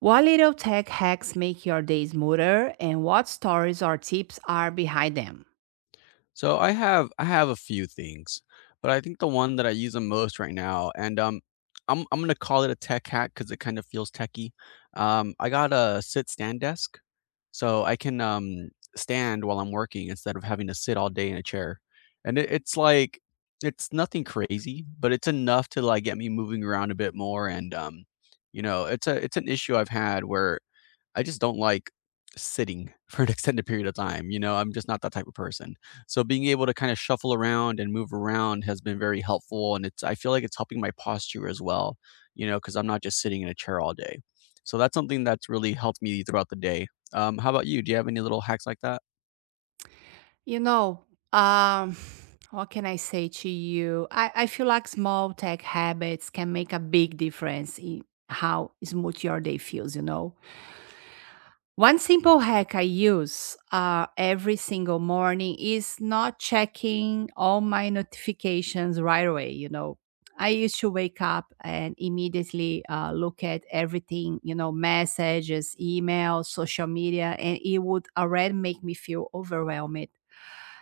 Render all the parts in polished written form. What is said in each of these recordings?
What little tech hacks make your day smoother and what stories or tips are behind them? So I have a few things, but I think the one that I use the most right now, and I'm gonna call it a tech hack because it kind of feels techy. I got a sit stand desk, so I can stand while I'm working instead of having to sit all day in a chair, and it's like it's nothing crazy, but it's enough to like get me moving around a bit more, and you know, it's an issue I've had where I just don't like sitting for an extended period of time, you know, I'm just not that type of person. So being able to kind of shuffle around and move around has been very helpful and it's I feel like it's helping my posture as well, you know, because 'cause I'm not just sitting in a chair all day. So that's something that's really helped me throughout the day. How about you? Do you have any little hacks like that? You know, um, what can I say to you? I feel like small tech habits can make a big difference in how smooth your day feels, you know? One simple hack I use every single morning is not checking all my notifications right away. You know, I used to wake up and immediately look at everything, you know, messages, emails, social media, and it would already make me feel overwhelmed.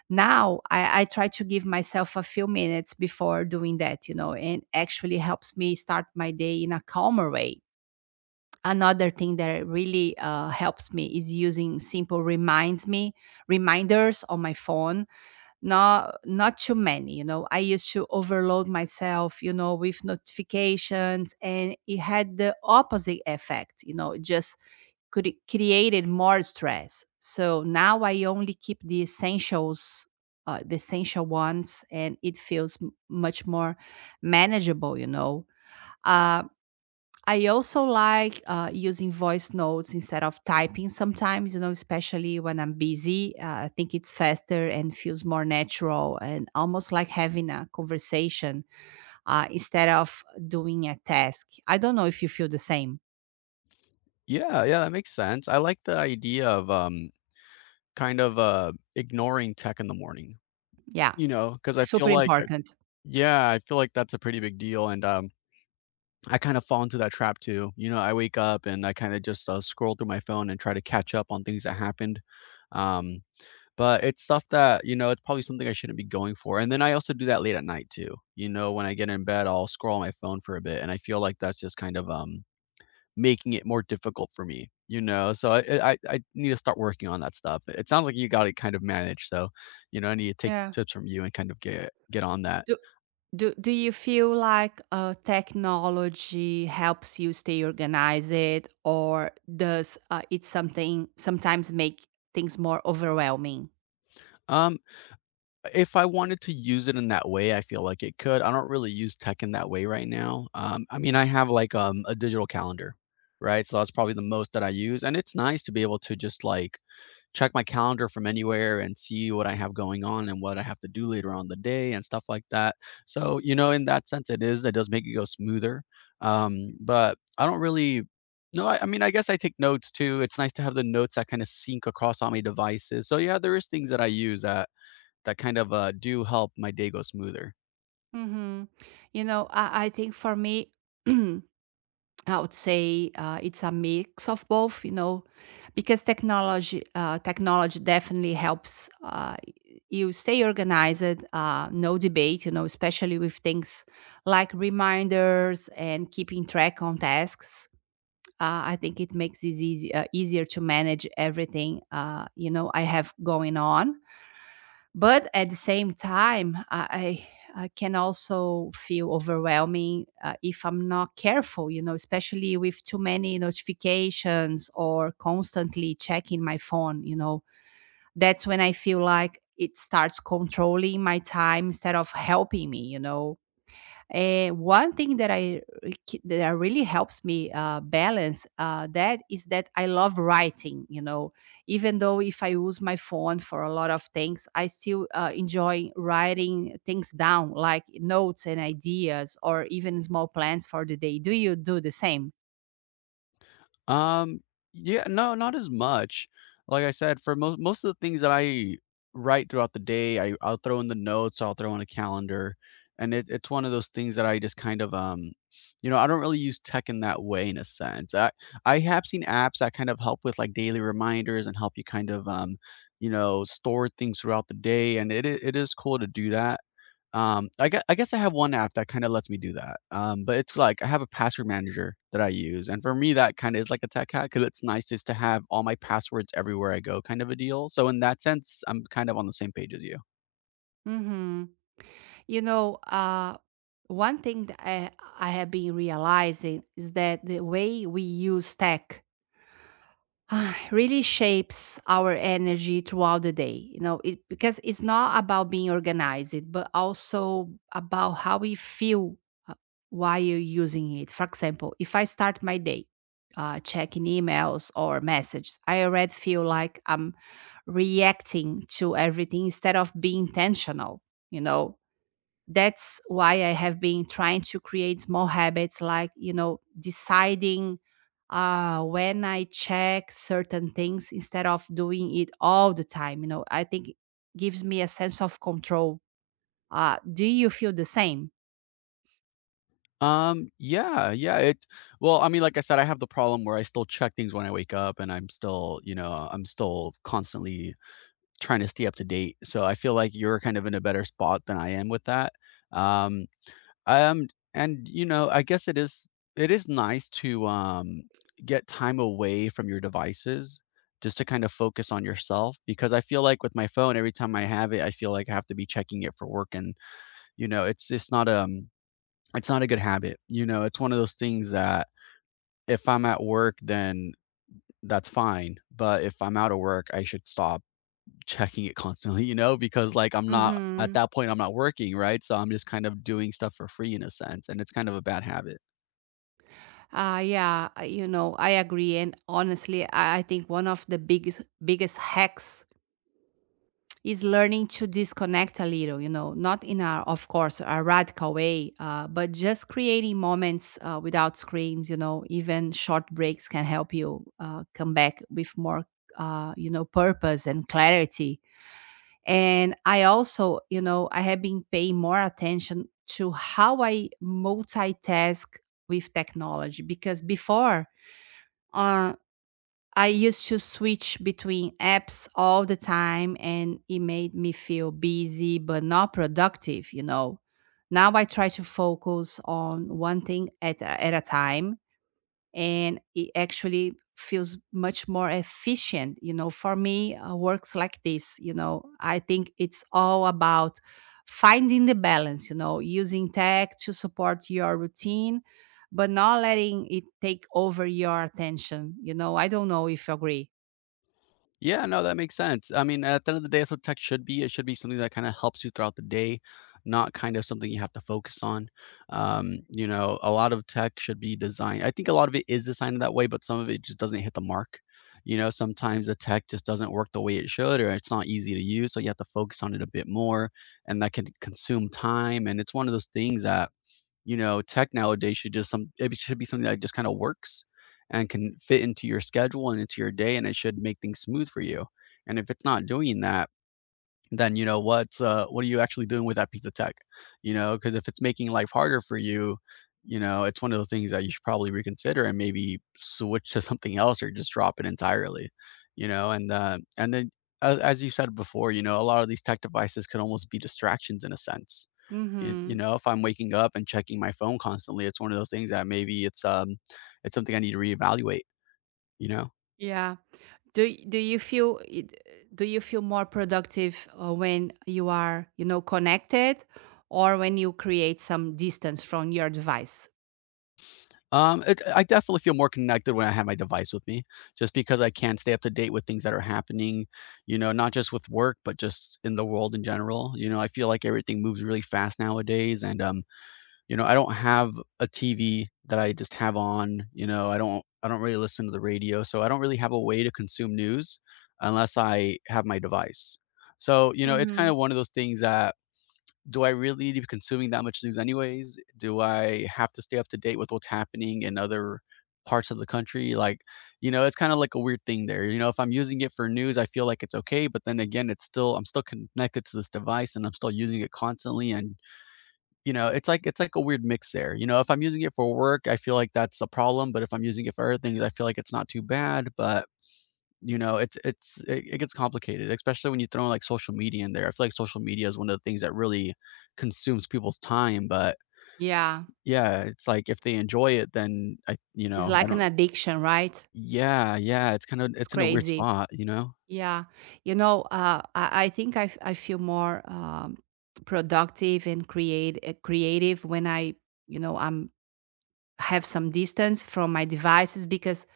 Now I try to give myself a few minutes before doing that, you know, and actually helps me start my day in a calmer way. Another thing that really helps me is using simple reminds me reminders on my phone, not too many, you know. I used to overload myself, you know, with notifications, and it had the opposite effect, you know. It just could it created more stress, so now I only keep the essentials, the essential ones, and it feels much more manageable, you know. uh, I also like using voice notes instead of typing sometimes, you know, especially when I'm busy. I think it's faster and feels more natural and almost like having a conversation instead of doing a task. I don't know if you feel the same. Yeah, yeah, that makes sense. I like the idea of kind of ignoring tech in the morning, Yeah, you know, because I feel super like important. yeah, I feel like that's a pretty big deal and I kind of fall into that trap too. You know, I wake up and I kind of just scroll through my phone and try to catch up on things that happened. Um, but it's stuff that, you know, it's probably something I shouldn't be going for. And then I also do that late at night too. You know, when I get in bed, I'll scroll on my phone for a bit. And I feel like that's just kind of making it more difficult for me, you know? I need to start working on that stuff. It sounds like you got it kind of managed. So, you know, I need to take Yeah. tips from you and kind of get on that. Do, do you feel like technology helps you stay organized, or does it something sometimes make things more overwhelming? Um, If I wanted to use it in that way, I feel like it could. I don't really use tech in that way right now. I mean, I have like a digital calendar, right? So that's probably the most that I use, and it's nice to be able to just like check my calendar from anywhere and see what I have going on and what I have to do later on in the day and stuff like that. So, you know, in that sense, it does make it go smoother. But I don't really, No, I mean, I guess I take notes too. It's nice to have the notes that kind of sync across all my devices. So, yeah, there is things that I use that kind of, do help my day go smoother. Mm-hmm. You know, I think for me, I would say it's a mix of both. You know, because technology definitely helps you stay organized. No debate. You know, especially with things like reminders and keeping track on tasks. I think it makes it easier to manage everything. You know, I have going on, but at the same time, I can also feel overwhelming if I'm not careful, you know, especially with too many notifications or constantly checking my phone, you know. That's when I feel like it starts controlling my time instead of helping me, you know. And one thing that I really helps me balance that is that I love writing. You know, even though if I use my phone for a lot of things, I still enjoy writing things down, like notes and ideas, or even small plans for the day. Do you do the same? Um, yeah, no, not as much. Like I said, for most of the things that I write throughout the day, I'll throw in the notes, I'll throw in a calendar, and it's one of those things that I just kind of, you know, I don't really use tech in that way in a sense. I have seen apps that kind of help with like daily reminders and help you kind of, you know, store things throughout the day, and it is cool to do that. I guess I have one app that kinda lets me do that, but it's like I have a password manager that I use, and for me, that kinda is like a tech hack because it's nice just to have all my passwords everywhere I go kind of a deal, so in that sense, I'm kind of on the same page as you. Hmm. You know, one thing that I have been realizing is that the way we use tech really shapes our energy throughout the day, you know, it because it's not about being organized but also about how we feel uh, while you're using it. For example, if I start my day checking emails or messages, I already feel like I'm reacting to everything instead of being intentional, you know. That's why I have been trying to create small habits, like, you know, deciding when I check certain things instead of doing it all the time. You know, I think it gives me a sense of control. Do you feel the same? Yeah, yeah, it well, I mean, like I said, I have the problem where I still check things when I wake up, and I'm still, you know, I'm still constantly trying to stay up to date, so I feel like you're kind of in a better spot than I am with that. Um Um, and, you know, I guess it is nice to, get time away from your devices just to kind of focus on yourself because I feel like with my phone, every time I have it, I feel like I have to be checking it for work and, you know, it's not a good habit, you know, it's one of those things that if I'm at work, then that's fine, but if I'm out of work, I should stop checking it constantly, you know, because, like, I'm not at Hmm. that point, I'm not working, right? So I'm just kind of doing stuff for free in a sense, and it's kind of a bad habit. Yeah, you know, I agree. And honestly, I think one of the biggest hacks is learning to disconnect a little, you know, not in a, of course, a radical way, but just creating moments without screens, you know. Even short breaks can help you come back with more, you know, purpose and clarity. And I also, you know, I have been paying more attention to how I multitask with technology, because before uh, I used to switch between apps all the time, and it made me feel busy but not productive, you know. Now I try to focus on one thing at a time, and it actually feels much more efficient, you know. For me, works like this. You know, I think it's all about finding the balance, you know, using tech to support your routine but not letting it take over your attention, you know. I don't know if you agree. Yeah, no, that makes sense. I mean, at the end of the day, that's what tech should be. It should be something that kind of helps you throughout the day, not kind of something you have to focus on. You know, a lot of tech should be designed. I think a lot of it is designed that way, but some of it just doesn't hit the mark. You know, sometimes the tech just doesn't work the way it should, or it's not easy to use. So you have to focus on it a bit more, and that can consume time. And it's one of those things that you know, tech nowadays should just some it should be something that just kind of works and can fit into your schedule and into your day, and it should make things smooth for you. And if it's not doing that then you know what are you actually doing with that piece of tech, you know, because if it's making life harder for you, you know, it's one of those things that you should probably reconsider and maybe switch to something else or just drop it entirely, you know, and and then as you said before, you know, a lot of these tech devices can almost be distractions in a sense. You Mhm. know, if I'm waking up and checking my phone constantly, it's one of those things that maybe it's something I need to reevaluate, you know. Yeah. Do do you feel more productive when you are, you know, connected, or when you create some distance from your device? It I definitely feel more connected when I have my device with me, just because I can stay up to date with things that are happening, you know, not just with work, but just in the world in general. You know, I feel like everything moves really fast nowadays, and you know, I don't have a TV that I just have on. You know, I don't really listen to the radio, so I don't really have a way to consume news unless I have my device. So, you know, it's kind of one of those things that do I really need to be consuming that much news anyways? Do I have to stay up to date with what's happening in other parts of the country? Like, you know, it's kind of like a weird thing there. You know, if I'm using it for news, I feel like it's okay, but then again, it's still I'm still connected to this device and I'm still using it constantly and you know, it's like a weird mix there. You know, if I'm using it for work, I feel like that's a problem, but if I'm using it for other things, I feel like it's not too bad, but you know, it gets complicated, especially when you throw like, social media in there. I feel like social media is one of the things that really consumes people's time, but Yeah, yeah, it's like if they enjoy it, then I you it's know, I like an don't. addiction, right? Yeah, yeah, It's it's in a weird crazy. spot, you know? Yeah, you know, I think I feel more productive and create creative when I, you know, I'm have some distance from my devices, because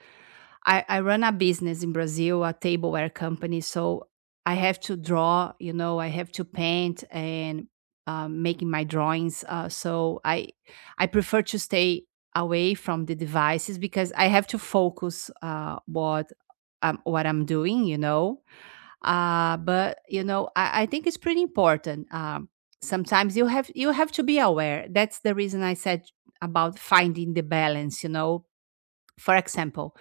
I run a business in Brazil, a tableware company. So I have to draw, you know, I have to paint and making my drawings. So I prefer to stay away from the devices because I have to focus what I'm doing, you know. But you know, I think it's pretty important. Sometimes you have to be aware. That's the reason I said about finding the balance, you know. For example,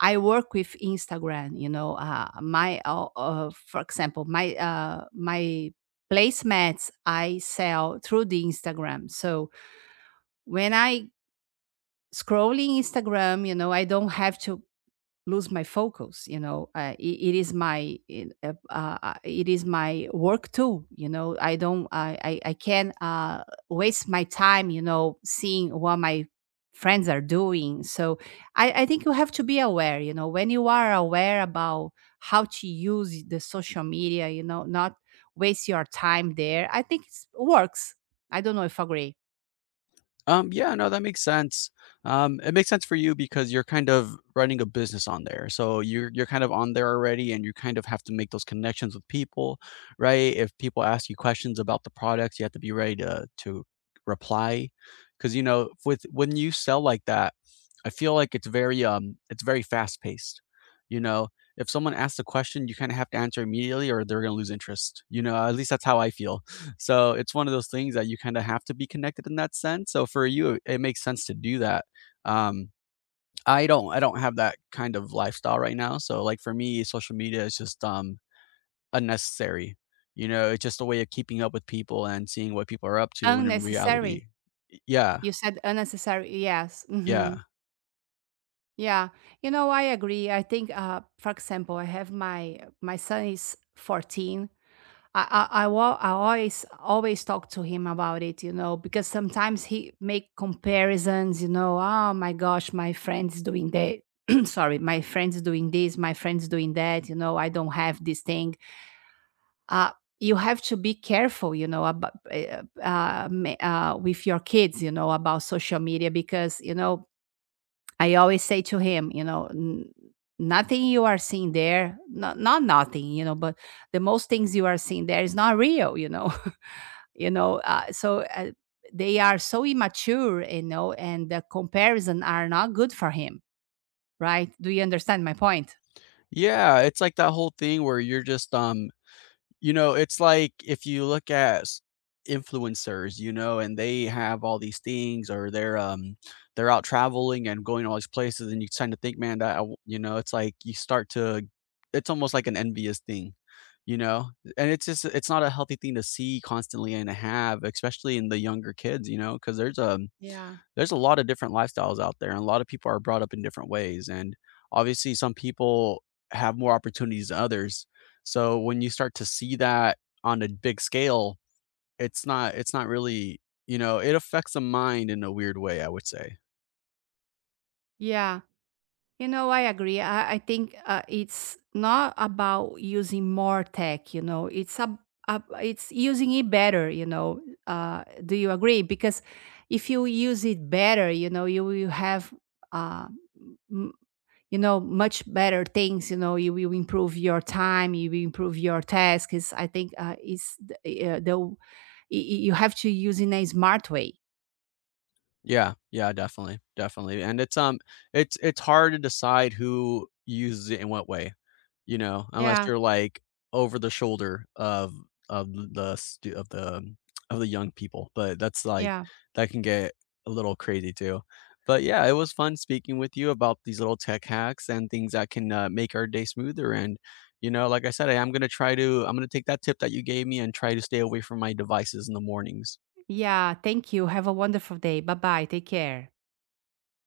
I work with Instagram, you know, for example, my placemats I sell through the Instagram. So when I scroll in Instagram, you know, I don't have to lose my focus, you know. It it is my work too. You know, I don't I can waste my time, you know, seeing what my friends are doing. So I think you have to be aware, you know. When you are aware about how to use the social media, you know, not waste your time there, I think it works. I don't know if I agree. Yeah, no, that makes sense. It makes sense for you because you're kind of running a business on there. So you're kind of on there already and you kind of have to make those connections with people, right? If people ask you questions about the products, you have to be ready to reply. Cause you know, with when you sell like that, I feel like it's very fast paced. You know, if someone asks a question, you kind of have to answer immediately or they're gonna lose interest. You know, at least that's how I feel. So it's one of those things that you kind of have to be connected in that sense. So for you, it makes sense to do that. Um, I don't have that kind of lifestyle right now. So like for me, social media is just unnecessary. You know, it's just a way of keeping up with people and seeing what people are up to when in reality. Unnecessary. Yeah, You said unnecessary, yes. Hmm. yeah. Yeah, you know, I agree. I think, for example, I have my son is 14. I always talk to him about it, you know, because sometimes he make comparisons. You know, oh my gosh, my friend's doing that. Sorry, my friend's doing this, my friend's doing that. You know, I don't have this thing. Uh, you have to be careful, you know, about with your kids, you know, about social media, because you know I always say to him, you know, "Nothing you are seeing there, not nothing, you know, but the most things you are seeing there is not real, you know," you know. So they are so immature, you know, and the comparison are not good for him, right? Do you understand my point? Yeah, it's like that whole thing where you're just you know, it's like if you look at s influencers, you know, and they have all these things or they're out traveling and going all these places and you tend to think, "Man, you know, it's like you start to it's almost like an envious thing, you know? And it's just it's not a healthy thing to see constantly and to have, especially in the younger kids, you know, because Yeah. there's a lot of different lifestyles out there, and a lot of people are brought up in different ways, and obviously some people have more opportunities than others. So when you start to see that on a big scale, it's not really, you know, it affects the mind in a weird way, I would say. Yeah. You know, I agree. I think it's not about using more tech, you know, it's using it better, you know. Do you agree? Because if you use it better, you know, you will have, uh, m- you know, much better things, you know. You will improve your time, you will improve your tasks. I think it's the w- y- y- you have to use in a smart way. Yeah, yeah, definitely, definitely, and it's it's hard to decide who uses it in what way. You know, unless Yeah, you're, like, over the shoulder of the stu of the young people, but that's, like yeah, that can get a little crazy too. But, yeah, it was fun speaking with you about these little tech hacks and things that can, make our day smoother, and, you know, like I said, I am gonna try to I'm gonna take that tip that you gave me and try to stay away from my devices in the mornings. yeah. Thank you. Have a wonderful day. Bye bye. Take care.